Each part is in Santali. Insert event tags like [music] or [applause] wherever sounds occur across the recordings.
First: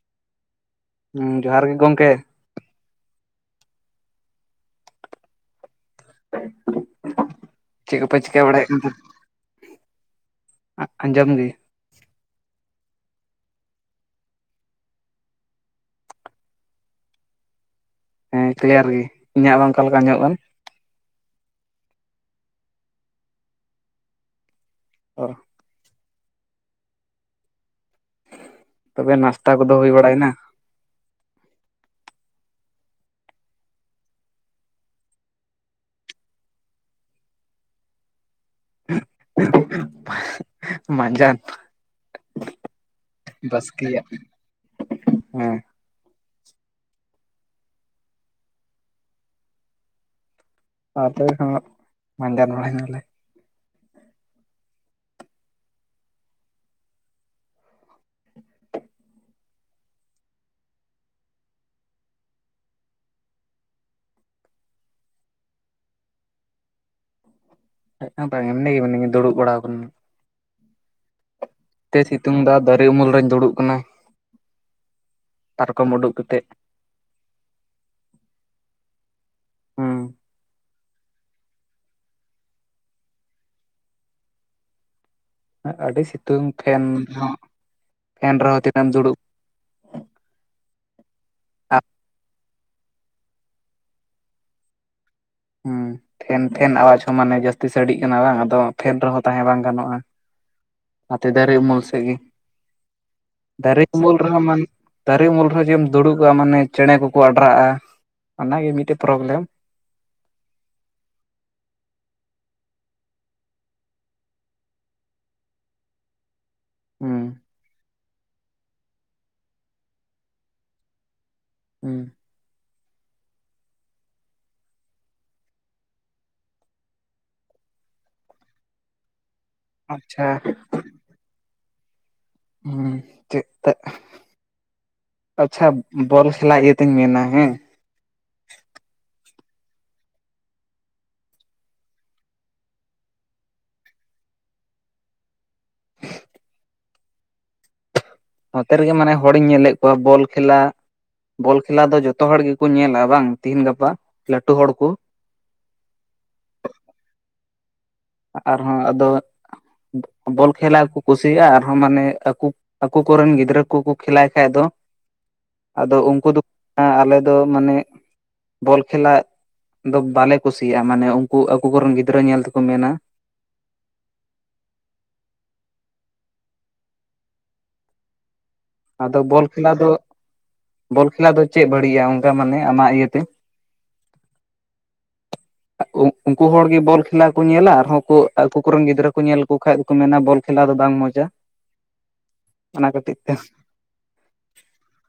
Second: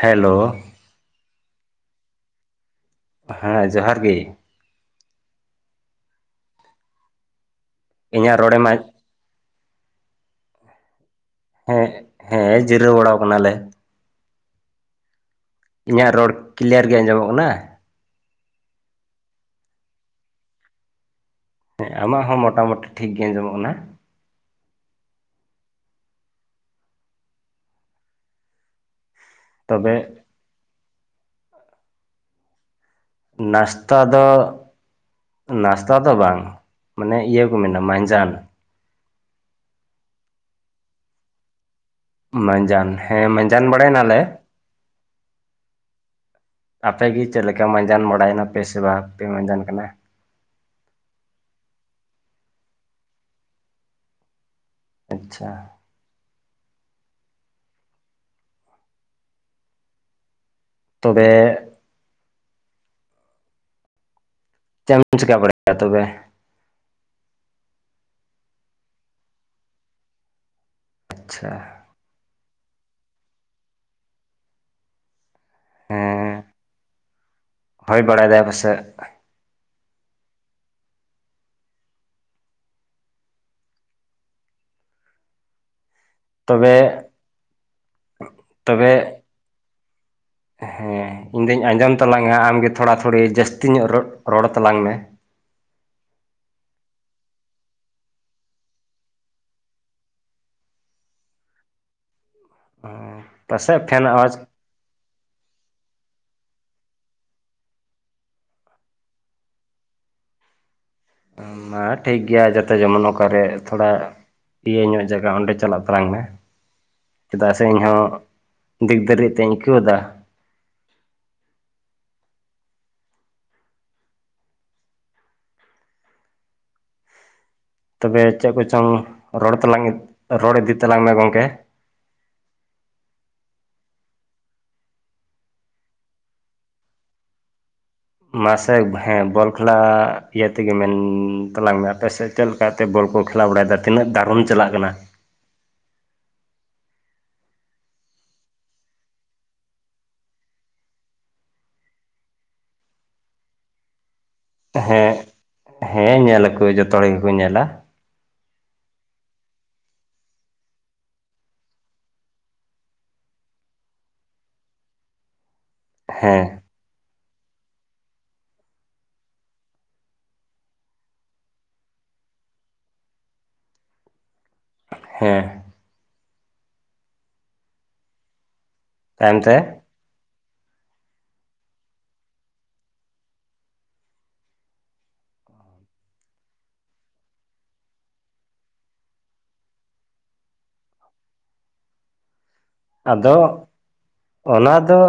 ᱦᱮᱞᱳᱻ ᱦᱩᱸ ᱡᱚᱦᱟᱨ ᱜᱮ ᱜᱚᱢᱠᱮ ᱦᱮᱸ ᱡᱚᱦᱟᱨ ᱜᱮ ᱪᱮᱫ ᱠᱚᱯᱮ ᱤᱧᱟᱹᱜ ᱪᱤᱠᱟᱹ ᱨᱚᱲ ᱮᱢ ᱵᱟᱲᱟᱭᱮᱫ ᱠᱟᱱ ᱛᱟᱦᱮᱱᱟ? ᱦᱮᱸ ᱦᱮᱸ ᱡᱤᱨᱟᱹᱣ ᱵᱟᱲ ᱠᱟᱱᱟᱞᱮ᱾ ᱤᱧᱟᱹᱜ ᱨᱚᱲ ᱠᱞᱤᱭᱟ. ᱨ ᱜᱮ ᱟᱸᱡᱚᱢᱚᱜ ᱠᱟᱱᱟ᱾ ᱦᱮᱸ ᱠᱞᱤᱭᱟ. ᱨ ᱜᱮ ᱤᱧᱟᱹᱜ ᱢᱟ ᱚᱱᱠᱟ ᱞᱮᱠᱟ ᱟᱡᱚᱢᱚᱜ ᱠᱟᱱ ᱦᱮᱸ ᱟᱢᱟᱜ ᱦᱚᱸ ᱢᱳᱴᱟᱢᱩᱴᱤ ᱴᱷᱤᱠ ᱜᱮ ᱟᱸᱡᱚᱢᱚᱜ ᱠᱟᱱᱟ ᱚ ᱛᱚᱵᱮ ᱱᱟᱥᱛᱟ ᱠᱚᱫᱚ ᱦᱩᱭ ᱛᱚᱵᱮ ᱵᱟᱲᱟ ᱭᱮᱱᱟ? ᱱᱟᱥᱛᱟ ᱫᱚ ᱱᱟᱥᱛᱟ ᱫᱚ ᱵᱟᱝ ᱢᱟᱱᱮ ᱤᱭᱟᱹ ᱠᱚ ᱢᱮᱱᱟ ᱢᱟᱸᱡᱟᱱ ᱢᱟᱸᱡᱟᱱ ᱢᱟᱡᱟᱱ ᱦᱮᱸ ᱢᱟᱡᱟᱱ ᱵᱟᱲᱟ ᱭᱮᱱᱟ ᱵᱟᱥᱠᱮᱭᱟᱜ ᱞᱮ ᱦᱮᱸ ᱟᱯᱮ ᱜᱮ ᱪᱮᱫ ᱞᱮᱠᱟ ᱢᱟᱡᱟᱱ ᱵᱟᱲᱟᱭ ᱱᱟᱯᱮ ᱥᱮ ᱵᱟᱝ ᱯᱮ ᱢᱟᱡᱟᱱ ᱠᱟᱱᱟ? ᱦᱮᱸ ᱛᱚᱵᱮ ᱠᱷᱟᱱ ᱢᱟ ᱢᱟᱡᱟᱱ ᱵᱟᱲᱟ ᱭᱮ ᱱᱟ ᱞᱮ ᱟᱪᱷᱟ ᱛᱚᱵᱮ ᱪᱮᱫ ᱮᱢ ᱪᱮᱠᱟ. ᱵᱟᱲᱟ ᱭᱮᱫᱟ ᱛᱚᱵᱮ? ᱦᱸ ᱵᱟᱝ ᱮᱢᱱᱤ ᱜᱮ ᱢᱤᱱᱟᱹᱧᱟ ᱫᱩᱲᱩᱵ ᱵᱟᱲᱟ ᱟᱠᱟᱱᱟᱹᱧ ᱟᱪᱪᱷᱟ ᱛᱮ ᱥᱤᱛᱩᱝ ᱫᱟ ᱫᱟᱨᱮ ᱩᱢᱩᱞ ᱨᱤᱧ ᱫᱩᱲᱩᱵ ᱠᱟᱱᱟ ᱯᱟᱨᱠᱚᱢ ᱩᱰᱩᱠ ᱠᱟᱛᱮᱫ ᱦᱚᱭ ᱵᱟᱲᱟ ᱭᱮᱫᱟᱭ ᱵᱟᱥᱮᱡ ᱦᱩᱸ ᱟᱹᱰᱤ ᱥᱤᱛᱩᱝ ᱛᱚᱵᱮ ᱯᱷᱮᱱ ᱨᱮᱦᱚᱸ ᱯᱷᱮᱱ ᱨᱮᱦᱚᱸ ᱛᱤᱱᱟᱹᱜ ᱮᱢ ᱛᱚᱵᱮ ᱫᱩᱲᱩᱵ ᱦᱮᱸ ᱤᱧ ᱫᱩᱧ ᱟ ᱟᱸᱡᱚᱢ ᱛᱟᱞᱟᱝ-ᱟ ᱟᱢ ᱜᱮ ᱛᱷᱚᱲᱟ ᱛᱷᱚᱲᱤ ᱡᱟᱥᱛᱤ ᱧᱚᱜ ᱨᱚᱲ ᱨᱚᱲ ᱛᱟᱞᱟᱝ ᱢᱮ ᱦᱮᱸ ᱯᱷᱮᱱ ᱯᱷᱮᱱ ᱟᱣᱟᱡ ᱦᱚᱸ ᱢᱟᱱᱮ ᱡᱟᱹᱥᱛᱤ ᱥᱟᱰᱮᱜ ᱠᱟᱱᱟ ᱵᱟᱝ ᱟᱫᱚ ᱯᱷᱮᱱ ᱨᱮᱦᱚᱸ ᱛᱟᱦᱮᱸ ᱵᱟᱝ ᱜᱟᱱᱚᱜᱼᱟ ᱟᱛᱮ ᱫᱟᱨᱮ ᱩᱢᱩᱞ ᱥᱮᱫ ᱜᱮ ᱫᱟᱨᱮ ᱯᱟᱥᱮᱡ ᱯᱷᱮᱱ ᱩᱢᱩᱞ ᱟᱣᱟᱡᱽ ᱨᱮᱦᱚᱸᱟᱱ ᱫᱟᱨᱮ ᱩᱢᱩᱞ ᱨᱮᱦᱚᱸ ᱡᱮᱢ ᱫᱩᱲᱩᱵᱚᱜᱼᱟ ᱢᱟᱱᱮ ᱪᱮᱬᱮ ᱠᱚᱠᱚ ᱟᱰᱨᱟᱜᱼᱟ ᱚᱱᱟᱜᱮ ᱢᱤᱫ ᱴᱮᱡ ᱯᱨᱚᱵᱽᱞᱮᱢ ᱢᱟ ᱴᱷᱤᱠ ᱜᱮᱭᱟ. ᱡᱟᱛᱮ ᱡᱮᱢᱚᱱ ᱚᱠᱟᱨᱮ ᱛᱷᱚᱲᱟ ᱤᱭᱟᱹ ᱧᱚᱜ ᱡᱟᱭᱜᱟ ᱚᱸᱰᱮ ᱪᱟᱞᱟᱜ ᱛᱟᱞᱟᱝ ᱢᱮ ᱦᱩᱸ ᱪᱮᱫᱟᱜ ᱥᱮ ᱤᱧᱦᱚᱸ ᱫᱤᱠ [unintelligible] ᱟᱹᱭᱠᱟᱹᱣᱫᱟ ᱦᱮᱸ ᱛᱚᱵᱮ ᱪᱮᱫ ᱠᱚᱪᱚᱝ ᱨᱚᱲ ᱛᱟᱞᱟᱝ ᱟᱪᱪᱷᱟ ᱨᱚᱲ ᱤᱫᱤ ᱛᱟᱞᱟᱝ ᱢᱮ ᱜᱚᱢᱠᱮ ᱦᱩᱸ ᱪᱮᱫ ᱚᱛ ᱟᱪᱷᱟ ᱵᱚᱞ ᱠᱷᱮᱞᱟ ᱤᱭᱟᱹᱛᱤᱧ ᱢᱮᱱᱟ ᱦᱮᱸ ᱢᱟᱥᱮ ᱦᱮᱸ ᱵᱚᱞ ᱠᱷᱮᱞᱟ ᱤᱭᱟᱹ ᱛᱮᱜᱮ ᱢᱮᱱ ᱛᱟᱞᱟᱝ ᱢᱮ ᱟᱯᱮ ᱥᱮᱫ ᱪᱮᱫ ᱞᱮᱠᱟᱛᱮ ᱵᱚᱞ ᱠᱚ ᱠᱷᱮᱞᱟ ᱵᱟᱲᱟ ᱭᱮᱫᱟ ᱛᱤᱱᱟᱹᱜ ᱫᱟᱨᱚᱢ ᱪᱟᱞᱟᱜ ᱠᱟᱱᱟ [inaudible] [inaudible] ᱱᱚᱛᱮ ᱨᱮᱜᱮ ᱢᱟᱱᱮ ᱦᱚᱲ ᱤᱧ ᱧᱮᱞᱮᱫ ᱠᱚᱣᱟ ᱵᱚᱞ ᱠᱷᱮᱞᱟ ᱵᱚᱞ ᱠᱷᱮᱞᱟ ᱫᱚ ᱡᱚᱛᱚ ᱦᱚᱲ ᱜᱮᱠᱚ ᱧᱮᱞᱟ ᱵᱟᱝ ᱛᱤᱦᱤᱧ ᱜᱟᱯᱟ ᱞᱟᱹᱴᱩ ᱦᱚᱲ ᱠᱚ ᱦᱮᱸ ᱦᱮᱸ ᱧᱮᱞ ᱟᱠᱚ ᱡᱚᱛᱚ ᱦᱚᱲ ᱜᱮᱠᱚ ᱧᱮᱞᱟ ᱟᱨᱦᱚᱸ ᱟᱫᱚ ᱵᱚᱞ ᱠᱷᱮᱞᱟ ᱠᱚ ᱠᱩᱥᱤᱭᱟᱜᱼᱟ ᱟᱨᱦᱚᱸ ᱢᱟᱱᱮ ᱟᱠᱚ ᱟᱠᱚ ᱠᱚᱨᱮᱱ ᱜᱤᱫᱽᱨᱟᱹ ᱠᱚ ᱠᱚ ᱠᱷᱮᱞᱟᱭ ᱠᱷᱟᱡ ᱫᱚ ᱟᱫᱚ ᱩᱱᱠᱩ ᱦᱮᱸ ᱫᱚᱠᱚ ᱟᱞᱮ ᱫᱚ ᱢᱟᱱᱮ ᱵᱚᱞ ᱠᱷᱮᱞᱟ ᱫᱚ ᱵᱟᱞᱮ ᱠᱩᱥᱤᱭᱟᱜᱼᱟ ᱢᱟᱱᱮ ᱩᱱᱠᱩ ᱟᱠᱚ ᱠᱚ ᱨᱮᱱ ᱜᱤᱫᱽᱨᱟᱹ ᱧᱮᱞ ᱛᱮᱠᱚ ᱢᱮᱱᱟ ᱦᱮᱸ ᱟᱫᱚ ᱛᱟᱭᱚᱢ ᱵᱚᱞ ᱛᱮ ᱠᱷᱮᱞᱟ ᱫᱚ ᱵᱚᱞ ᱠᱷᱮᱞᱟ ᱫᱚ ᱪᱮᱫ ᱵᱟᱹᱲᱤᱡᱜᱼᱟ ᱚᱱᱠᱟ ᱢᱟᱱᱮ ᱟᱢᱟᱜ ᱤᱭᱟᱹᱛᱮ ᱩᱱᱠᱩ ᱦᱚᱲᱜᱮ ᱵᱚᱞ ᱠᱷᱮᱞᱟ ᱠᱚ ᱧᱮᱞᱟ ᱟᱨᱦᱚᱸ ᱟᱠᱩ ᱠᱚᱨᱮᱱ ᱜᱤᱫᱽᱨᱟᱹ ᱠᱚ ᱧᱮᱞ ᱞᱮᱠᱚ ᱠᱷᱟᱡ ᱫᱚᱠᱚ ᱢᱮᱱᱟ ᱵᱚᱞ ᱠᱷᱮ ᱠᱷᱮᱞᱟ ᱫᱚ ᱵᱟᱝ ᱢᱚᱡᱟ ᱚᱱᱟ ᱠᱷᱟᱹᱛᱤᱨ ᱛᱮ ᱟᱫᱚ ᱚᱱᱟ ᱫᱚ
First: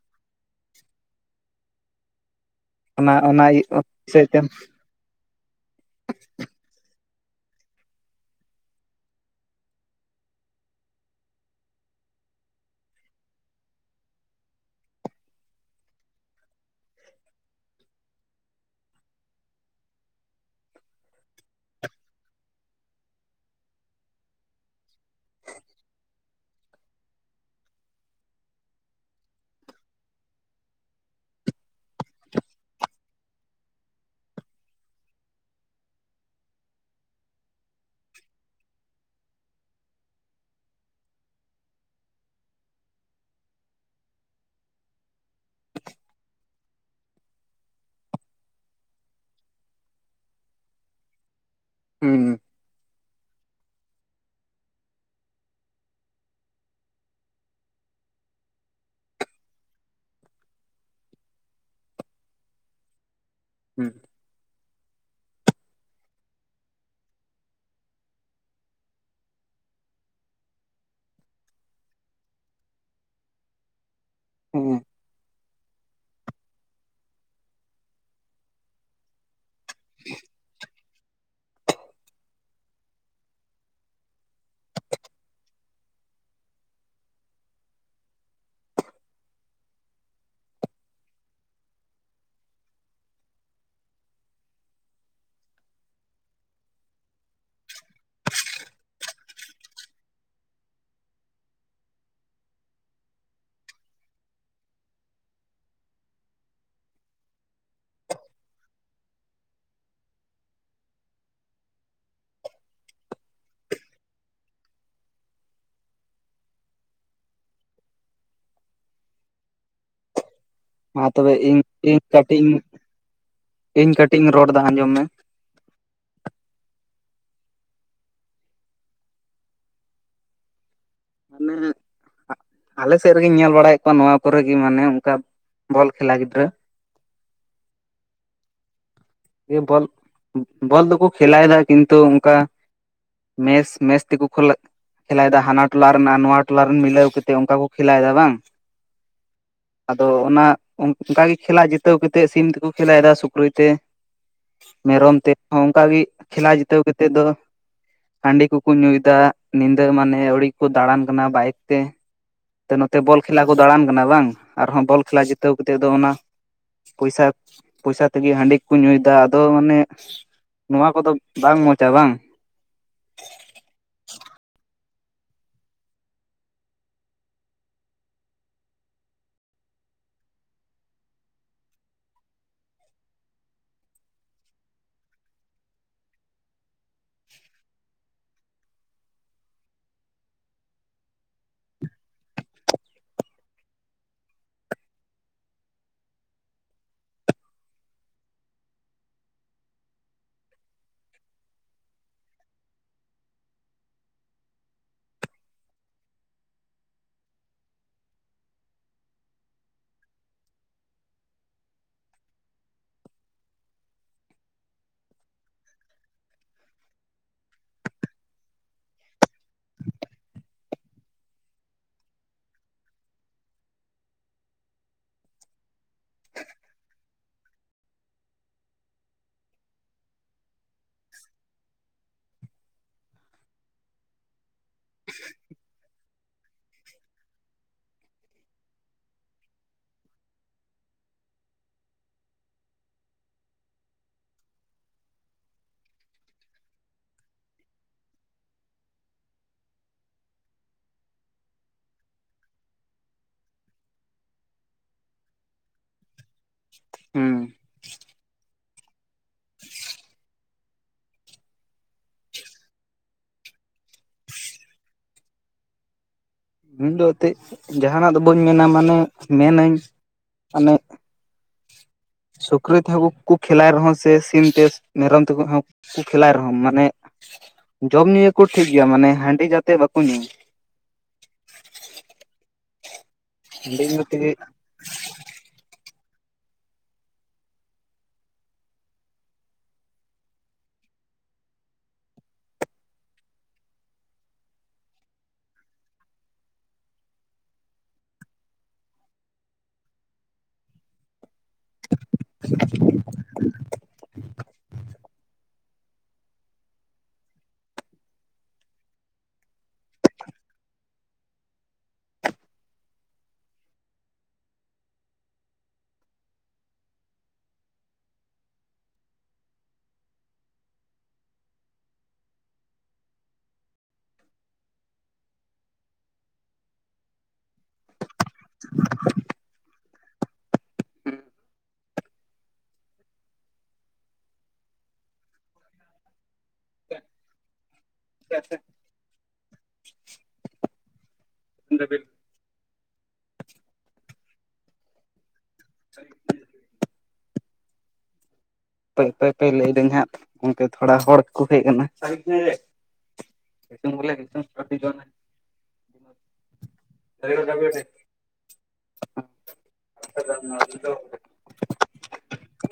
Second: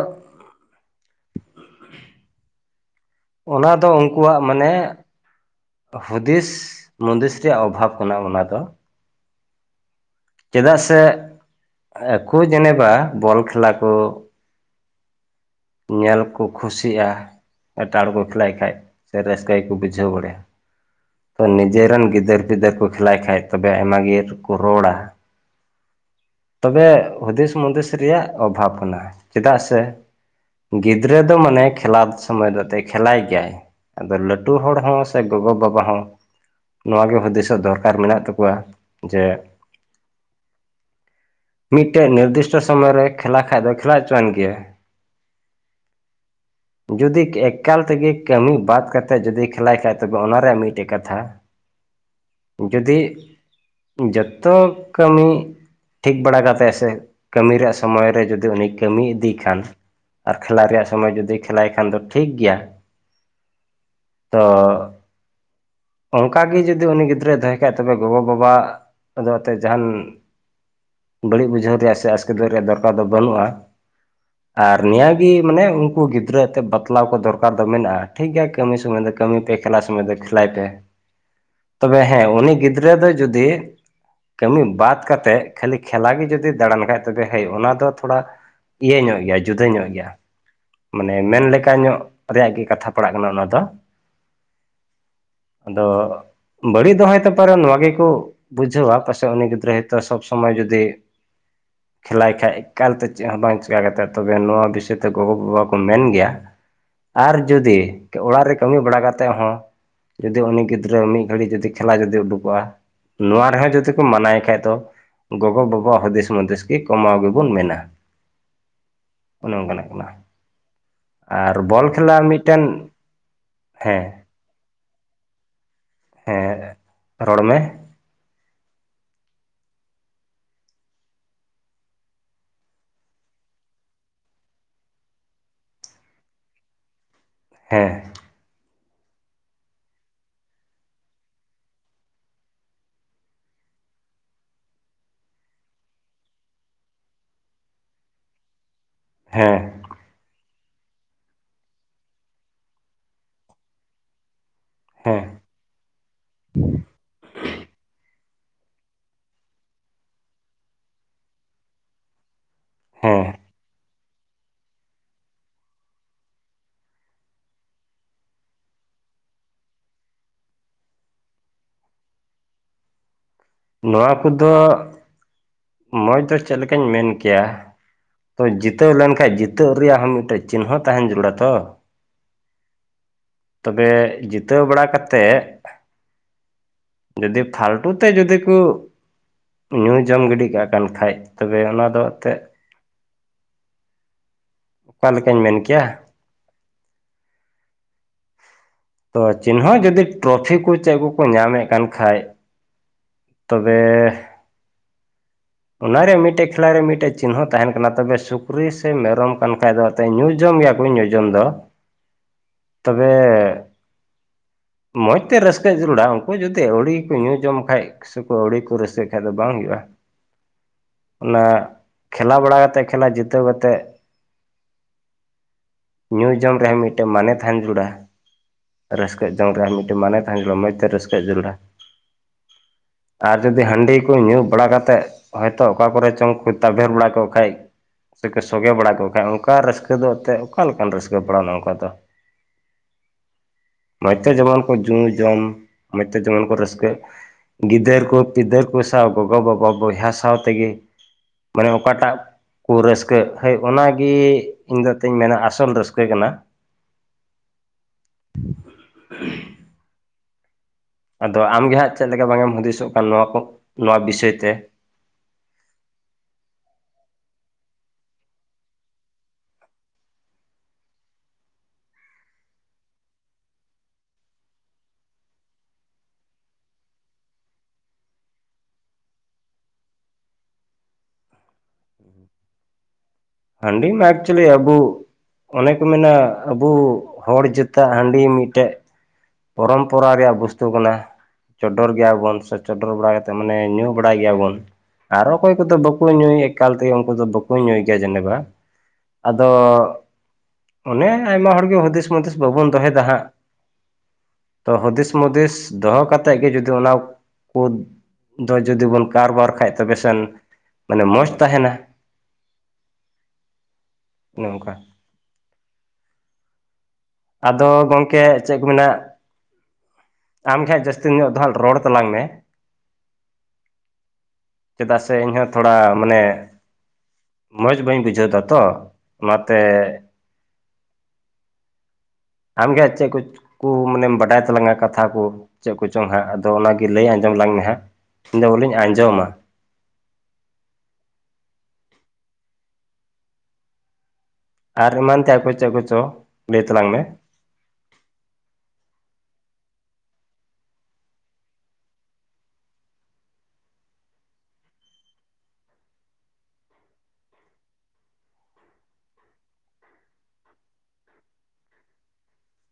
ᱚᱱᱟ ᱫᱚ ᱥᱮᱫ ᱛᱮ ᱩᱱᱠᱩᱣᱟᱜ ᱢᱟᱱᱮ ᱦᱩᱫᱤᱥ ᱢᱩᱫᱤᱥ ᱨᱮᱭᱟᱜ ᱚᱵᱷᱟᱵᱽ ᱠᱟᱱᱟ ᱚᱱᱟ ᱫᱚ ᱪᱮᱫᱟᱜ ᱥᱮ ᱟᱠᱚ ᱡᱮᱱᱮᱵᱟ ᱵᱚᱞ ᱠᱷᱮᱞᱟ ᱠᱚ ᱧᱮᱞ ᱠᱚ ᱠᱷᱩᱥᱤᱜᱼᱟ ᱮᱴᱟᱜ ᱦᱚᱲ ᱠᱚ ᱠᱷᱮᱞᱟᱭ ᱠᱷᱟᱡ ᱥᱮ ᱨᱟᱹᱥᱠᱟᱹ ᱜᱮᱠᱚ ᱵᱩᱡᱷᱟᱹᱣ ᱵᱟᱲᱟᱭᱟ ᱛᱚ ᱱᱤᱡᱮᱨᱮᱱ ᱜᱤᱫᱟᱹᱨ ᱯᱤᱫᱟᱹᱨ ᱠᱚ ᱠᱷᱮᱞᱟᱭ ᱠᱷᱟᱡ ᱛᱚᱵᱮ ᱟᱭᱢᱟ ᱜᱮᱠᱚ ᱨᱚᱲᱟ ᱛᱚᱵᱮ ᱦᱩᱫᱤᱥ ᱢᱩᱫᱤᱥ ᱨᱮᱭᱟᱜ ᱚᱵᱷᱟᱵᱽ ᱠᱟᱱᱟ ᱪᱮᱫᱟᱜ ᱥᱮ ᱜᱤᱫᱽᱨᱟᱹ ᱫᱚ ᱢᱟᱱᱮ ᱠᱷᱮᱞᱟ ᱥᱚᱢᱚᱭ ᱫᱚ ᱠᱷᱮᱞᱟᱭ ᱜᱮᱭᱟᱭ ᱟᱫᱚ ᱞᱟᱹᱴᱩ ᱦᱚᱲ ᱦᱚᱸ ᱥᱮ ᱜᱚᱜᱚᱵᱟᱵᱟ ᱦᱚᱸ ᱱᱚᱣᱟᱜᱮ ᱦᱩᱫᱤᱥᱚᱜ ᱫᱚᱨᱠᱟᱨ ᱢᱮᱱᱟᱜ ᱛᱟᱠᱚᱣᱟ ᱡᱮ ᱢᱤᱫᱴᱮᱱ ᱱᱤᱨᱫᱤᱥᱴᱚ ᱥᱚᱢᱚᱭ ᱨᱮ ᱠᱷᱮᱞᱟ ᱠᱷᱟ ᱫᱚ ᱠᱷᱮᱞᱟ ᱦᱚᱪᱚᱣᱟᱱ ᱜᱮᱭᱟ ᱡᱩᱫᱤ ᱮᱠᱟᱞ ᱛᱮᱜᱮ ᱠᱟᱹᱢᱤ ᱵᱟᱫ ᱠᱟᱛᱮᱫ ᱡᱩᱫᱤ ᱠᱷᱮᱞᱟᱭ ᱠᱷᱟᱡ ᱛᱚᱵᱮ ᱚᱱᱟ ᱨᱮᱭᱟᱜ ᱢᱤᱫᱴᱮᱡ ᱠᱟᱛᱷᱟ ᱦᱩᱸ ᱡᱩᱫᱤ ᱡᱚᱛᱚ ᱠᱟᱹᱢᱤ ᱴᱷᱤᱠ ᱵᱟᱲᱟ ᱠᱟᱛᱮᱫ ᱥᱮ ᱠᱟᱹᱢᱤ ᱨᱮᱭᱟᱜ ᱥᱚᱢᱚᱭ ᱨᱮ ᱡᱚᱫᱤ ᱩᱱᱤ ᱠᱟᱹᱢᱤ ᱤᱫᱤᱭ ᱠᱷᱟᱱ ᱟᱨ ᱠᱷᱮᱞᱟ ᱨᱮᱭᱟᱜ ᱥᱚᱢᱚᱭ ᱡᱩᱫᱤ ᱠᱷᱮᱞᱟᱭ ᱠᱷᱟᱱ ᱫᱚ ᱴᱷᱤᱠ ᱜᱮᱭᱟ ᱦᱩᱸ ᱛᱚ [inaudible] ᱚᱱᱠᱟᱜᱮ ᱡᱩᱫᱤ ᱩᱱᱤ ᱜᱤᱫᱽᱨᱟᱹᱭ ᱫᱚᱦᱚᱭ ᱠᱷᱟ ᱛᱚᱵᱮ ᱜᱚᱜᱚᱼᱵᱟᱵᱟᱫᱚ ᱮᱛᱮᱫ ᱡᱟᱦᱟᱱ ᱵᱟᱹᱲᱤᱡ ᱵᱩᱡᱷᱟᱹᱣ ᱨᱮᱭᱟᱜ ᱥᱮ ᱟᱥᱠᱮᱛ ᱫᱚᱜ ᱨᱮᱭᱟᱜ ᱫᱚᱨᱠᱟᱨ ᱫᱚ ᱵᱟᱹᱱᱩᱜᱼᱟ ᱦᱮᱸ ᱚᱱᱟᱜᱮ ᱢᱟᱱᱮ ᱩᱱᱠᱩ ᱜᱤᱫᱽᱨᱟᱹ ᱮᱛᱮᱫ ᱢᱟᱱᱮ ᱩᱱᱠᱩ ᱜᱤᱫᱽᱨᱟᱹ ᱛᱮᱫ ᱵᱟᱛᱞᱟᱣ ᱠᱚ ᱫᱚᱨᱠᱟᱨ ᱫᱚ ᱢᱮᱱᱟᱜᱼᱟ ᱴᱷᱤᱠ ᱜᱮᱮᱭᱟ ᱠᱟᱹᱢᱤ ᱥᱩᱢᱚᱭ ᱫᱚ ᱠᱟᱹᱢᱤ ᱯᱮ ᱠᱷᱮᱞᱟ ᱥᱚᱢᱚᱭ ᱫᱚ ᱠᱷᱮᱞᱟᱭ ᱯᱮ ᱛᱚᱵᱮ ᱦᱮᱸ ᱩᱱᱤ ᱜᱤᱫᱽᱨᱟᱹ ᱫᱚ ᱡᱩᱫᱤ ᱠᱟᱹᱢᱤ ᱵᱟᱫ ᱠᱟᱛᱮᱫ ᱠᱷᱟᱹᱞᱤ ᱠᱷᱮᱞᱟ ᱜᱮ ᱡᱩᱚᱫᱤ ᱫᱟᱬᱟᱱ ᱠᱷᱟᱡ ᱛᱮ ᱦᱚᱭ ᱚᱱᱟ ᱫᱚ ᱛᱷᱚᱲᱟ ᱤᱭᱟᱹ ᱧᱚᱜ ᱜᱮᱭᱟ ᱡᱩᱫᱟᱹ ᱧᱚᱜ ᱜᱮᱭᱟ ᱢᱟᱱᱮ ᱢᱮᱱ ᱞᱮᱠᱟ ᱧᱚᱜ ᱨᱮᱭᱟᱜ ᱜᱮ ᱠᱟᱛᱷᱟ ᱯᱟᱲᱟᱜ ᱠᱟᱱᱟ ᱚᱱᱟ ᱫᱚ [inaudible] ᱟᱫᱚ ᱵᱟᱹᱲᱤᱡ ᱫᱚᱦᱚᱭ ᱛᱟᱯᱟᱨᱮ ᱱᱚᱶᱟ ᱜᱮᱠᱚ ᱵᱩᱡᱷᱟᱹᱣᱟ ᱯᱟᱥᱮᱫ ᱩᱱᱤ ᱜᱤᱫᱽᱨᱟᱹ ᱦᱚᱭᱛᱳ ᱥᱚᱵ ᱥᱚᱢᱚᱭ ᱡᱩᱫᱤ ᱠᱷᱮᱞᱟᱭ ᱠᱷᱟᱭ ᱮᱠᱟᱞ ᱛᱮ ᱪᱮᱫ ᱦᱚᱸ ᱵᱟᱝ ᱪᱤᱠᱟᱹ ᱠᱟᱛᱮᱫ ᱛᱚᱵᱮ ᱱᱚᱣᱟ ᱵᱤᱥᱚᱭ ᱛᱮ ᱜᱚᱜᱚᱵᱟᱵᱟ ᱠᱚ ᱢᱮᱱ ᱜᱮᱭᱟ ᱟᱨ ᱡᱩᱫᱤ ᱚᱲᱟᱜ ᱨᱮ ᱠᱟᱹᱢᱤ ᱵᱟᱲᱟ ᱠᱟ ᱠᱟᱛᱮᱮᱫ ᱦᱚᱸ ᱡᱩᱫᱤ ᱩᱱᱤ ᱜᱤᱫᱽᱨᱟᱹ ᱢᱤᱫ ᱜᱷᱟᱹᱲᱤᱡ ᱡᱩᱫᱤ ᱠᱷᱮᱞᱟ ᱡᱩᱫᱤ ᱩᱰᱩᱠᱚᱜᱼᱟ ᱱᱚᱣᱟ ᱨᱮᱦᱚᱸ ᱡᱩᱫᱤ ᱠᱚ ᱢᱟᱱᱟᱣᱭ ᱠᱷᱟᱡ ᱫᱚ ᱜᱚᱜᱚᱼᱵᱟᱵᱟ ᱦᱩᱫᱤᱥ ᱦᱩᱫᱤᱥ ᱜᱮ ᱠᱚᱢᱟᱣ ᱜᱮᱵᱚᱱ ᱢᱮᱱᱟ [inaudible] ᱚᱱᱮ ᱚᱱᱠᱟᱱᱟᱜ ᱠᱟᱱᱟ ᱢᱟ ᱛᱚᱵᱮ ᱟᱨ ᱤᱧ ᱵᱚᱞ ᱤᱧ ᱠᱷᱮᱞᱟ ᱠᱟᱹᱴᱤᱡ ᱤᱧ ᱢᱤᱫᱴᱮᱱ ᱤᱧ ᱦᱮᱸ ᱠᱟᱹᱴᱤᱡ ᱤᱧ ᱨᱚᱲᱫᱟ ᱟᱸᱡᱚᱢ ᱢᱮ ᱦᱮᱸ ᱨᱚᱲ ᱢᱮ ᱢᱟᱱᱮ ᱟᱞᱮ ᱥᱮᱫ ᱨᱮᱜᱤᱧ ᱧᱮᱞ ᱵᱟᱲᱟᱭᱮᱫ ᱠᱚᱣᱟ ᱱᱚᱣᱟ ᱠᱚᱨᱮᱜᱮ ᱢᱟᱱᱮ ᱚᱱᱠᱟ ᱵᱚᱞ ᱠᱷᱮᱞᱟ ᱜᱤᱫᱽᱨᱟᱹ ᱦᱮᱸ ᱵᱚᱞ ᱵᱚᱞ ᱫᱚᱠᱚ ᱠᱷᱮᱞᱟᱭᱮᱫᱟ ᱠᱤᱱᱛᱩ ᱚᱱᱠᱟ ᱢᱮᱥ ᱢᱮᱥ ᱛᱮᱠᱚ ᱠᱷᱩᱞᱟᱜ ᱠᱷᱮᱞᱟᱭᱮᱫᱟ ᱦᱟᱱᱟ ᱴᱚᱞᱟ ᱨᱮᱱ ᱟᱨ ᱱᱚᱣᱟ ᱴᱚᱞᱟ ᱨᱮᱱ ᱢᱤᱞᱟᱹᱣ ᱠᱟ ᱠᱟᱛᱮᱫ ᱚᱱᱠᱟ ᱠᱚ ᱠᱷᱮᱞᱞᱟᱮᱫᱟ ᱵᱟᱝ ᱦᱮᱸ ᱟᱫᱚ ᱚᱱᱟ ᱚᱱᱠᱟ ᱜᱮ ᱠᱷᱮᱞᱟ ᱡᱤᱛᱟᱹᱣ ᱠᱟᱛᱮᱫ ᱥᱤᱢ ᱛᱮᱠᱚ ᱠᱷᱮᱞᱟᱭᱮᱫᱟ ᱥᱩᱠᱨᱤ ᱛᱮ ᱢᱮᱨᱚᱢ ᱦᱮᱸ ᱛᱮ ᱚᱱᱠᱟᱜᱮ ᱠᱷᱮᱞᱟ ᱡᱤᱛᱟᱹᱣ ᱠᱟᱛᱮᱫ ᱫᱚ ᱦᱟᱺᱰᱤ ᱠᱚᱠᱚ ᱧᱩᱭᱮᱫᱟ ᱧᱤᱫᱟᱹ ᱢᱟᱱᱮ ᱟᱹᱣᱲᱤ ᱠᱚ ᱫᱟᱬᱟᱱ ᱠᱟᱱᱟ ᱵᱟᱭᱤᱠ ᱛᱮ ᱱᱚᱛᱮ ᱵᱚᱞ ᱦᱮᱸ ᱠᱷᱮᱞᱟ ᱠᱚ ᱫᱟᱬᱟᱱ ᱠᱟᱱᱟ ᱵᱟᱝ ᱟᱨᱦᱚᱸ ᱵᱚᱞ ᱠᱷᱮᱞᱟ ᱡᱤᱛᱟᱹᱣ ᱠᱟᱛᱮᱫ ᱫᱚ ᱚᱱᱟ ᱯᱚᱭᱥᱟ ᱯᱚᱭᱥᱟ ᱛᱮᱜᱮ ᱦᱟᱺᱰᱤ ᱠᱚ ᱧᱩᱭ ᱟᱫᱚ ᱢᱟᱱᱮ ᱱᱚᱣᱟ ᱠᱚᱫᱚ ᱵᱟᱝ ᱢᱚᱡᱟ ᱵᱟᱝ ᱱᱚᱣᱟ ᱠᱚᱫᱚ ᱢᱚᱸᱡᱽ ᱫᱚ ᱪᱮᱫ ᱞᱮᱠᱟᱧ ᱢᱮᱱ ᱠᱮᱭᱟ ᱛᱚ ᱡᱤᱛᱟᱹᱣ ᱞᱮᱱᱠᱷᱟᱱᱡ ᱡᱤᱛᱟᱹᱜᱣ ᱨᱮᱭᱟᱜ ᱦᱚᱸ ᱢᱤᱫᱴᱮᱡ ᱪᱤᱱᱦᱟᱹ ᱛᱟᱦᱮᱱ ᱡᱟᱹᱨᱩᱲᱟ ᱛᱚ ᱛᱚᱵᱮ ᱡᱤᱛᱟᱹᱣ ᱵᱟᱲᱟ ᱠᱟᱛᱮᱜ ᱡᱚᱫᱤ ᱯᱷᱟᱞᱛᱩ ᱛᱮ ᱡᱚᱫᱤ ᱠᱚ ᱧᱩ ᱡᱚᱢ ᱜᱤᱰᱤ ᱠᱟᱜ ᱠᱟᱱ ᱠᱷᱟᱡ ᱛᱚᱵᱮ ᱚᱱᱟ ᱫᱚ ᱮᱱᱛᱮᱜ ᱚᱠᱟ ᱞᱮᱠᱟᱧ ᱢᱮᱱ ᱠᱮᱭᱟ ᱛᱚ ᱪᱤᱱᱦᱟᱹ ᱡᱩᱫᱤ ᱴᱨᱚᱯᱷᱤ ᱠᱚ ᱪᱮᱫ ᱠᱚᱠᱚ ᱧᱟᱢᱮᱫ ᱠᱟᱱ ᱠᱷᱟᱡ ᱛᱚᱵᱮ ᱚᱱᱟᱨᱮ ᱢᱤᱫᱴᱮᱡ ᱠᱷᱮᱞᱟ ᱨᱮ ᱢᱤᱫᱴᱮᱡ ᱪᱤᱱᱦᱟᱹ ᱛᱟᱦᱮᱱ ᱠᱟᱱᱟ ᱛᱚᱵᱮ ᱥᱩᱠᱨᱤ ᱥᱮ ᱢᱮᱨᱚᱢ ᱠᱟᱱ ᱠᱷᱟᱡ ᱫᱚ ᱮᱱ ᱧᱩ ᱡᱚᱢ ᱧᱩ ᱡᱚᱢ ᱜᱮᱭᱟ ᱠᱚ ᱧᱩ ᱡᱳᱢ ᱫᱚ [inaudible] ᱛᱚᱵᱮ [inaudible] ᱢᱚᱡᱽ ᱛᱮ ᱨᱟᱹᱥᱠᱟᱹ ᱡᱟᱹᱨᱩᱲᱟ ᱩᱱᱠᱩ ᱡᱩᱫᱤ ᱟᱹᱣᱲᱤ ᱠᱚ ᱧᱩ ᱡᱚᱢ ᱠᱷᱟᱡ ᱥᱮ ᱟᱹᱣᱲᱤ ᱠᱚ ᱨᱟᱹᱥᱠᱟᱹᱜ ᱠᱷᱟᱡ ᱫᱚ ᱵᱟᱝ ᱦᱩᱭᱩᱜᱼᱟ᱾ [inaudible] ᱚᱱᱟ ᱠᱷᱮᱞᱟ ᱵᱟᱲᱟ ᱠᱟᱛᱮᱜ ᱠᱷᱮᱞᱟ ᱡᱤᱛᱟᱹᱣ ᱠᱟᱛᱮᱜ ᱧᱩ ᱡᱚᱢ ᱨᱮᱦᱚᱸ ᱢᱤᱫᱴᱮᱱ ᱢᱟᱱᱮᱛᱟᱱ ᱡᱩᱲᱟ ᱨᱟᱹᱥᱠᱟᱹᱜ ᱡᱚᱝ ᱨᱮ ᱢᱤᱫᱴᱮᱱ ᱢᱟᱱᱮ ᱛᱟᱦᱮᱸᱱ ᱡᱟᱨᱩᱲᱟ ᱢᱚᱡᱽ ᱛᱮ ᱨᱟᱹᱥᱠᱟᱹᱜ ᱡᱚᱝ ᱡᱟᱨᱩᱲᱟ᱾ ᱟᱨ ᱡᱩᱫᱤ ᱦᱟᱺᱰᱤ ᱠᱚ ᱧᱩ ᱵᱟᱲᱟ ᱠᱟᱛᱮᱜ ᱦᱚᱭᱛᱚ ᱚᱠᱟ ᱠᱚᱨᱮ ᱪᱚᱝ ᱠᱚ ᱛᱟᱵᱮᱨ ᱵᱟᱲᱟ ᱠᱚᱜ ᱠᱷᱟᱱ ᱥᱮᱠᱚ ᱥᱚᱜᱮ ᱵᱟᱲᱟ ᱠᱚᱜ ᱠᱷᱟᱱ ᱚᱱᱠᱟ ᱨᱟᱹᱥᱠᱟᱹ ᱫᱚ ᱮᱱᱛᱮᱫ ᱚᱠᱟ ᱞᱮᱠᱟᱱ ᱨᱟᱹᱥᱠᱟᱹ ᱵᱟᱲᱟ ᱚᱱᱠᱟ ᱫᱚ [inaudible] ᱢᱚᱡᱽ ᱛᱮ ᱡᱮᱢᱚᱱ ᱠᱚ ᱧᱩ ᱡᱚᱢ ᱢᱚᱡᱽ ᱛᱮ ᱡᱮᱢᱚᱱ ᱠᱚ ᱨᱟᱹᱥᱠᱟᱹᱜ ᱜᱤᱫᱟᱹᱨ ᱠᱚ ᱯᱤᱫᱟᱹᱨ ᱠᱚ ᱥᱟᱶ ᱜᱚᱜᱚᱼᱵᱟᱵᱟ ᱵᱚᱭᱦᱟ ᱥᱟᱶ ᱛᱮᱜᱮ ᱢᱟᱱᱮ ᱚᱠᱟᱴᱟᱜ ᱠᱚ ᱨᱟᱹᱥᱠᱟᱹᱜ ᱦᱳᱭ ᱚᱱᱟᱜᱮ ᱤᱧ ᱫᱚ ᱛᱚᱧ ᱢᱮᱱᱟ ᱟᱥᱚᱞ ᱨᱟᱹᱥᱠᱟᱹ ᱠᱟᱱᱟ ᱦᱮᱸ [inaudible] ᱟᱫᱚ ᱟᱢᱜᱮᱦᱟᱸᱜ ᱪᱮᱫ ᱞᱮᱠᱟ ᱵᱟᱝᱮᱢ ᱦᱩᱫᱤᱥᱚᱜ ᱠᱟᱱ ᱱᱚᱣᱟ ᱠᱚ ᱱᱚᱣᱟ ᱵᱤᱥᱚᱭ ᱛᱮ [inaudible] ᱤᱧᱫᱚ ᱮᱱᱛᱮᱫ ᱡᱟᱦᱟᱱᱟᱜ ᱫᱚ ᱵᱟᱹᱧ ᱢᱮᱱᱟ ᱢᱟᱱᱮ ᱢᱮᱱ ᱟᱹᱧ ᱢᱟᱱᱮ ᱥᱩᱠᱨᱤ ᱛᱮᱦᱚᱸ ᱠᱷᱮᱞᱟᱭ ᱨᱮᱦᱚᱸ ᱥᱮ ᱥᱤᱢ ᱛᱮ ᱢᱮᱨᱚᱢ ᱛᱮᱠᱚ ᱠᱚ ᱠᱷᱮᱞᱟᱭ ᱨᱮᱦᱚᱸ ᱢᱟᱱᱮ ᱡᱚᱢ ᱧᱩᱭᱟᱠᱚ ᱴᱷᱤᱠ ᱜᱮᱭᱟ ᱢᱟᱱᱮ ᱦᱟᱺᱰᱤ ᱡᱟᱛᱮ ᱵᱟᱠᱚ ᱧᱩᱭ [inaudible] ᱦᱟᱺᱰᱤ ᱧᱩ ᱢᱟ ᱛᱮᱜᱮ ᱮᱠᱪᱩᱭᱮᱞᱤ ᱟᱵᱚ ᱚᱱᱮ ᱠᱚ ᱢᱮᱱᱟ ᱟᱵᱚ ᱦᱚᱲ ᱡᱟᱹᱛᱟᱹ ᱦᱟᱺᱰᱤ ᱢᱤᱫᱴᱮᱡ ᱯᱚᱨᱚᱢᱯᱚᱨᱟ ᱨᱮᱭᱟᱜ ᱵᱚᱥᱛᱩ ᱠᱟᱱᱟ᱾ ᱪᱚᱰᱚᱨ ᱜᱮᱭᱟᱵᱚᱱ ᱥᱮ ᱪᱚᱰᱚᱨ ᱵᱟᱲᱟ ᱠᱟᱛᱮᱫ ᱢᱟᱱᱮ ᱧᱩ ᱵᱟᱲᱟᱭ ᱜᱮᱭᱟᱵᱚᱱ᱾ ᱟᱨᱚ ᱚᱠᱚᱭ ᱠᱚᱫᱚ ᱵᱟᱠᱚ ᱧᱩᱭ ᱮᱠᱟᱞ ᱛᱮᱜᱮ ᱩᱱᱠᱩ ᱫᱚ ᱵᱟᱠᱚ ᱧᱩᱭ ᱜᱮᱭᱟ ᱡᱮᱱᱮᱵᱟ ᱟᱫᱚ ᱚᱱᱮ ᱟᱭᱢᱟ ᱦᱚᱲᱜᱮ ᱦᱩᱫᱤᱥ ᱢᱩᱫᱤᱥ ᱵᱟᱵᱚᱱ ᱫᱚᱦᱚᱭᱮᱫᱟ ᱦᱟᱸᱜ ᱦᱩᱫᱤᱥ ᱢᱩᱫᱤᱥ ᱫᱚᱦᱚ ᱠᱟᱛᱮᱜ ᱜᱮ ᱡᱩᱫᱤ ᱚᱱᱟ ᱠᱚ ᱫᱚ ᱡᱩᱫᱤ ᱵᱚᱱ ᱠᱟᱨᱵᱟᱨ ᱠᱷᱟᱡ ᱛᱚᱵᱮ ᱥᱮᱱ ᱢᱟᱱᱮ ᱢᱚᱡᱽ ᱛᱟᱦᱮᱱᱟ [inaudible] ᱱᱚᱝᱠᱟ ᱟᱫᱚ ᱜᱚᱝᱠᱮ ᱪᱮᱫ ᱠᱚ ᱢᱮ ᱟᱢᱜᱮ ᱦᱟᱜ ᱡᱟᱹᱥᱛᱤ ᱱᱤᱧᱟ ᱫᱚ ᱦᱟ ᱨᱚᱲ ᱛᱟᱞᱟᱝ ᱢᱮ ᱪᱮᱫᱟᱜ ᱥᱮ ᱤᱧᱦᱚᱸ ᱛᱷᱚᱲᱟ ᱢᱟᱱᱮ ᱢᱚᱡᱽ ᱵᱟᱹᱧ ᱵᱩᱡᱷᱟᱹᱣ ᱫᱟᱛᱚ ᱚᱱᱟᱛᱮ ᱟᱢᱜᱮ ᱪᱮᱫ ᱠᱚ ᱠᱩ ᱢᱟᱱᱮᱢ ᱵᱟᱰᱟᱭ ᱛᱟᱞᱟᱝᱟ ᱠᱟᱛᱷᱟ ᱠᱚ ᱪᱮᱫ ᱠᱚᱪᱚᱝ ᱦᱟᱸᱜ ᱟᱫᱚ ᱚᱱᱟᱜᱮ ᱞᱟᱹᱭ ᱟᱸᱡᱚᱢ ᱞᱟᱝ ᱢᱮ ᱦᱟᱸᱜ ᱤᱧᱫᱚ ᱵᱚᱞᱮᱧ ᱟᱸᱡᱚᱢᱟ [unintelligible] ᱟᱨ ᱮᱢᱟᱱ ᱛᱮᱣᱟᱜ ᱠᱚ ᱪᱮᱫ ᱠᱚᱪᱚ ᱞᱟᱹᱭ ᱛᱟᱞᱟᱝ ᱢᱮ ᱟᱹᱭᱯᱟᱹᱭ ᱯᱟᱹᱭ ᱞᱟᱹᱭ ᱟᱹᱫᱟᱹᱧ ᱦᱟᱸᱜ ᱚᱱᱠᱮ ᱛᱷᱚᱲᱟ ᱦᱚᱲᱠᱚ ᱦᱮᱡ ᱠᱟᱱᱟ [unintelligible] ᱵᱚᱞᱛᱤ ᱡ ᱫ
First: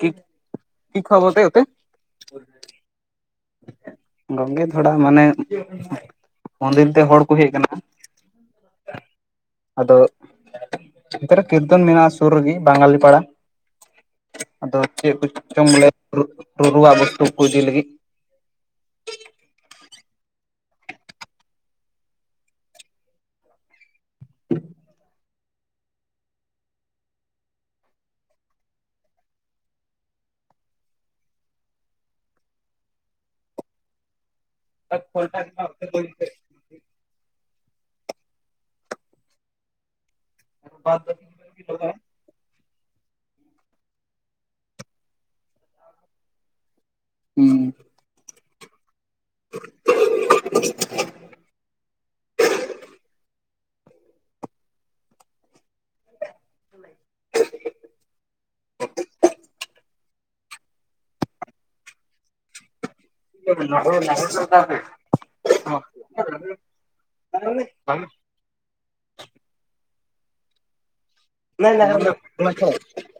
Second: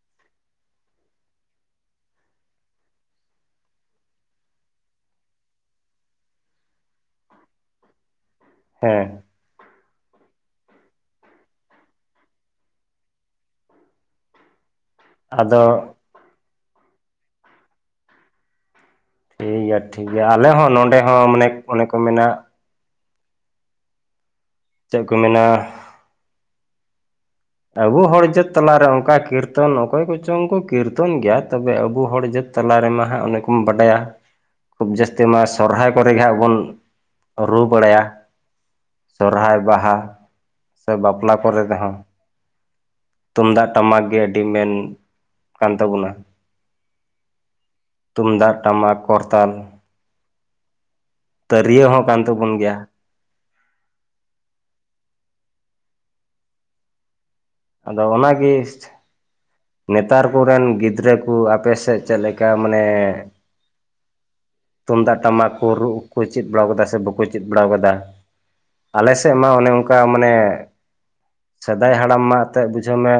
[unintelligible] ᱫᱵ [inaudible] [unintelligible] ᱠ ᱠᱷᱚᱵᱚᱨ ᱛᱟᱭ ᱛᱮ ᱜᱚᱝᱠᱮ ᱛᱷᱚᱲᱟ ᱢᱟᱱᱮ ᱢᱚᱱᱫᱤᱨ ᱛᱮ ᱦᱚᱲ ᱠᱚ ᱦᱮᱡ ᱠᱟᱱᱟ ᱦᱮᱸ ᱟᱫᱚ ᱛᱮ ᱨᱮ ᱠᱤᱨᱛᱚᱱ ᱢᱮᱱᱟᱜᱼᱟ ᱥᱩᱨ ᱨᱮᱜᱮ ᱵᱟᱝᱜᱟᱞᱤ ᱯᱟᱲᱟ ᱟᱫᱚ ᱪᱮᱫ ᱠᱚ ᱟᱫᱚ ᱡᱚᱢ ᱵᱚᱞᱮ ᱨᱩᱨᱩᱣᱟᱜ ᱵᱚᱥᱛᱩ ᱠᱚ ᱤᱫᱤ ᱞᱟᱹᱜᱤᱫ ᱴᱷᱤᱠ ᱜᱮᱭᱟ ᱴᱷᱤᱠ ᱜᱮᱭᱟ ᱟᱞᱮ ᱦᱚᱸ ᱱᱚᱸᱰᱮ ᱦᱚᱸ ᱢᱟᱱᱮ ᱚᱱᱮ ᱠᱚ ᱢᱮᱱᱟ ᱪᱮᱫ ᱠᱚ ᱢᱮᱱᱟ ᱟᱵᱚ ᱦᱚᱲ ᱡᱟᱹᱛ ᱛᱟᱞᱟᱨᱮ ᱚᱱᱠᱟ ᱠᱤᱨᱛᱚᱱ ᱚᱠᱚᱭ ᱠᱚᱪᱚᱝ ᱠᱚ ᱠᱤᱨᱛᱚᱱ ᱜᱮᱭᱟ ᱛᱚᱵᱮ ᱟᱵᱚ ᱦᱚᱲ ᱡᱟᱹᱛ ᱛᱟᱞᱟ ᱨᱮᱢᱟ ᱦᱟᱸᱜ ᱚᱱᱮ ᱠᱚᱢ ᱵᱟᱰᱟᱭᱟ ᱠᱷᱩᱵ ᱡᱟᱹᱥᱛᱤ ᱢᱟ ᱥᱚᱨᱦᱟᱭ ᱠᱚᱨᱮ ᱜᱮ ᱦᱟᱸᱜ ᱵᱚᱱ ᱨᱩ ᱵᱟᱲᱟᱭᱟ ᱥᱚᱨᱚᱦᱟᱭ ᱵᱟᱦᱟ ᱥᱮ ᱵᱟᱯᱞᱟ ᱠᱚᱨᱮ ᱨᱮᱦᱚᱸ ᱛᱩᱢᱫᱟᱜ ᱴᱟᱢᱟᱠ ᱜᱮ ᱟᱹᱰᱤ ᱢᱮᱱ ᱠᱟᱱ ᱛᱟᱵᱚᱱᱟ ᱦᱮᱸ ᱛᱩᱢᱫᱟᱜ ᱴᱟᱢᱟᱠ ᱠᱚᱨᱛᱟᱞ [unintelligible] ᱦ ᱛᱤᱨᱭᱟᱹ ᱦᱚᱸ ᱠᱟᱱ ᱛᱟᱵᱚᱱ ᱜᱮᱭᱟ [unintelligible] ᱦ ᱟᱫᱚ ᱚᱱᱟᱜᱮ ᱱᱮᱛᱟᱨ ᱠᱚᱨᱮᱱ ᱜᱤᱫᱽᱨᱟᱹ ᱠᱚ ᱟᱯᱮ ᱥᱮᱫ ᱪᱮᱫ ᱞᱮᱠᱟ ᱢᱟᱱᱮ [unintelligible] ᱛᱩᱢᱫᱟᱜ ᱴᱟᱢᱟᱠ ᱠᱚ ᱨᱩ ᱠᱚ ᱪᱮᱫ ᱵᱟᱲ ᱠᱟᱫᱟ ᱥᱮ ᱵᱟᱠᱚ ᱪᱮᱫ ᱵᱟᱲᱟ ᱠᱟᱫᱟ ᱟᱞᱮ ᱥᱮᱫ ᱢᱟ ᱚᱱᱮ ᱚᱱᱠᱟ ᱢᱟᱱᱮ ᱥᱮᱫᱟᱭ ᱦᱟᱲᱟᱢ ᱢᱟ ᱮᱱᱛᱜ ᱵᱩᱡᱷᱟᱹᱣ ᱢᱮ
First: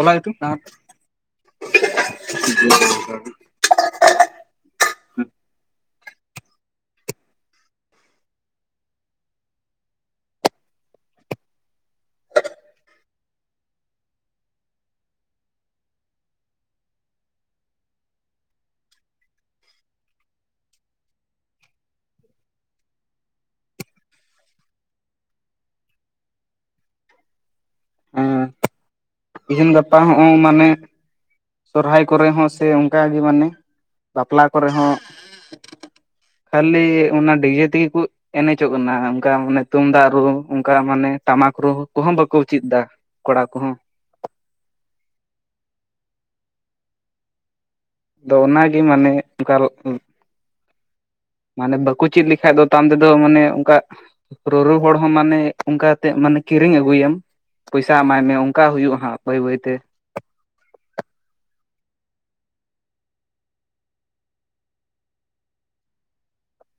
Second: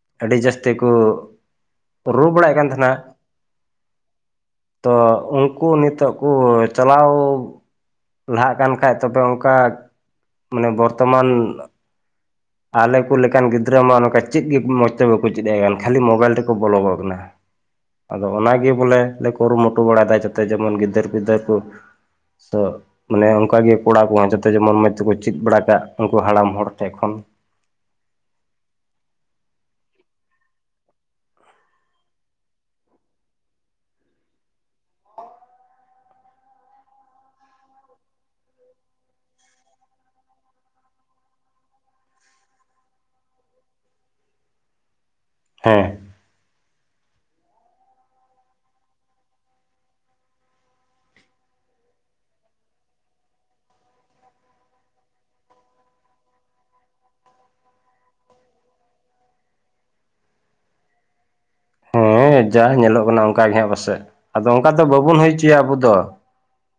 ᱚᱱᱟ ᱜᱮᱛᱚ ᱟᱹᱰᱤ ᱡᱟᱹᱥᱛᱤ ᱠᱚ ᱨᱩ ᱵᱟᱲᱟᱭᱮᱫ ᱠᱟᱱ ᱛᱟᱦᱮᱱᱟ ᱛᱚ ᱩᱱᱠᱩ ᱱᱤᱛᱚᱜ ᱠᱚ ᱪᱟᱞᱟᱣ ᱞᱟᱦᱟᱜ ᱠᱟᱱ ᱠᱷᱟᱡ ᱛᱚᱵᱮ ᱚᱱᱠᱟ ᱢᱟᱱᱮ ᱵᱚᱨᱛᱚᱢᱟᱱ ᱟᱞᱮ ᱠᱚ ᱞᱮᱠᱟᱱ ᱜᱤᱫᱽᱨᱟᱹ ᱢᱟ ᱱᱚᱝᱠᱟ ᱪᱮᱫ ᱜᱮ ᱢᱚᱸᱡᱽ ᱛᱮ ᱵᱟᱠᱚ ᱪᱮᱫ ᱟᱭ ᱠᱟᱱ ᱠᱷᱟᱹᱞᱤ ᱢᱳᱵᱟᱭᱤᱞ ᱨᱮᱠᱚ ᱵᱚᱞᱚ ᱠᱟᱱᱟ [inaudible] ᱟᱫᱚ ᱚᱱᱟᱜᱮ ᱵᱚᱞᱮ ᱞᱮ ᱠᱩᱨᱩᱢᱩᱴᱩ ᱵᱟᱲᱟᱭᱟ ᱡᱟᱛᱮ ᱡᱮᱢᱚᱱ ᱜᱤᱫᱟᱹᱨᱼ ᱯᱤᱫᱟᱹᱨ ᱠᱚ ᱢᱟᱱᱮ ᱚᱱᱠᱟᱜᱮ ᱠᱚᱲᱟ ᱠᱚᱦᱚᱸ ᱡᱚᱛᱚ ᱡᱮᱢᱚᱱ ᱢᱚᱡᱽ ᱛᱮᱠᱚ ᱪᱮᱫ ᱵᱟᱲᱟ ᱠᱟᱜ ᱩᱱᱠᱩ ᱦᱟᱲᱟᱢ ᱦᱚᱲ ᱴᱷᱮᱱ ᱠᱷᱚᱱ ᱦᱮᱸ ᱛᱮᱦᱮᱧ ᱜᱟᱯᱟ ᱦᱚᱸ ᱢᱟᱱᱮ ᱥᱚᱨᱦᱟᱭ ᱠᱚᱨᱮ ᱦᱚᱸ ᱥᱮ ᱚᱱᱠᱟᱜᱮ ᱢᱟᱱᱮ ᱵᱟᱯᱞᱟ ᱠᱚᱨᱮ ᱦᱚᱸ ᱠᱷᱟᱹᱞᱤ ᱚᱱᱟ ᱰᱤᱡᱮ ᱛᱮᱜᱮ ᱠᱚ ᱮᱱᱮᱡᱚᱜ ᱠᱟᱱᱟ ᱚᱱᱠᱟ ᱢᱟᱱᱮ ᱛᱩᱢᱫᱟᱜ ᱨᱩ ᱚᱱᱠᱟ ᱢᱟᱱᱮ ᱴᱟᱢᱟᱠ ᱨᱩ ᱠᱚᱦᱚᱸ ᱵᱟᱠᱚ ᱪᱮᱫ ᱮᱫᱟ ᱠᱚᱲᱟ ᱠᱚᱦᱚᱸ ᱦᱮᱸ ᱟᱫᱚ ᱚᱱᱟᱜᱮ ᱢᱟᱱᱮ ᱚᱱᱠᱟ ᱢᱟᱱᱮ ᱵᱟᱠᱚ ᱪᱮᱫ ᱞᱮᱠᱷᱟᱡ ᱫᱚ ᱛᱟᱭᱚᱢᱟᱢ ᱛᱮᱫᱚ ᱢᱟᱱᱮ ᱚᱱᱠᱟ ᱨᱩ ᱨᱩ ᱦᱚᱲ ᱦᱚᱸ ᱢᱟᱱᱮ ᱚᱱᱠᱟᱛᱮ ᱢᱟᱱᱮ ᱠᱤᱨᱤᱧ ᱟᱹᱜᱩ ᱟᱢ ᱯᱚᱭᱥᱟ ᱮᱢᱟᱭ ᱢᱮ ᱚᱱᱠᱟ ᱦᱩᱭᱩᱜᱼᱟ ᱦᱟᱜ ᱵᱟᱹᱭ ᱵᱟᱹᱭᱛᱮ ᱦᱮᱸ ᱡᱟ ᱧᱮᱞᱚᱜ ᱠᱟᱱᱟ ᱚᱱᱠᱟ ᱜᱮᱦᱟᱸᱜ ᱯᱟᱥᱮᱡ ᱟᱫᱚ ᱚᱱᱠᱟ ᱫᱚ ᱵᱟᱵᱚᱱ ᱦᱩᱭ ᱦᱚᱪᱚᱭᱟ ᱟᱵᱚ ᱫᱚ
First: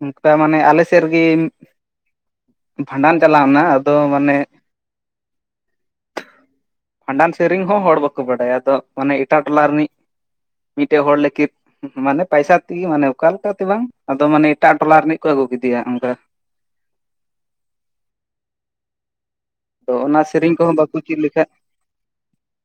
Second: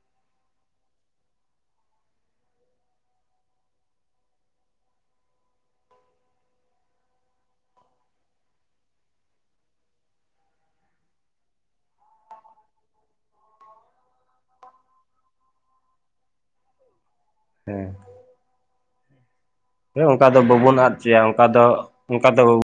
ᱚᱱᱠᱟ ᱢᱟᱱᱮ ᱟᱞᱮ ᱥᱮᱫ ᱨᱮᱜᱮ ᱵᱷᱟᱸᱰᱟᱱ ᱪᱟᱞᱟᱣᱱᱟ ᱟᱫᱚ ᱢᱟᱱᱮ ᱵᱷᱟᱸᱰᱟᱱ ᱥᱮᱨᱮᱧ ᱦᱚᱸ ᱦᱚᱲ ᱵᱟᱠᱚ ᱵᱟᱰᱟᱭᱟ ᱟᱫᱚ ᱢᱟᱱᱮ ᱮᱴᱟᱜ ᱴᱚᱞᱟ ᱨᱤᱱᱤᱡ ᱢᱤᱫᱴᱮᱡ ᱦᱚᱲ ᱞᱟᱹᱜᱤᱫ ᱢᱟᱱᱮ ᱯᱟᱭᱥᱟ ᱛᱮᱜᱮ ᱢᱟᱱᱮ ᱚᱠᱟᱞᱮᱠᱟᱛᱮ ᱵᱟᱝ ᱟᱫᱚ ᱢᱟᱱᱮ ᱮᱴᱟᱜ ᱴᱚᱞᱟ ᱨᱤᱱᱤᱡ ᱠᱚ ᱟᱹᱜᱩ ᱠᱮᱫᱮᱭᱟ ᱚᱱᱠᱟ ᱛᱚ ᱦᱮᱸ ᱚᱱᱟ ᱚᱱᱠᱟ ᱫᱚ ᱥᱮᱨᱮᱧ ᱠᱚᱦᱚᱸ ᱵᱟᱵᱚᱱ ᱟᱫ ᱵᱟᱠᱚ ᱪᱮᱫ ᱦᱚᱪᱚᱭᱟ ᱞᱮᱠᱷᱟᱱ ᱚᱱᱠᱟ ᱫᱚ ᱚᱱᱠᱟ ᱫᱚ ᱵᱟᱵ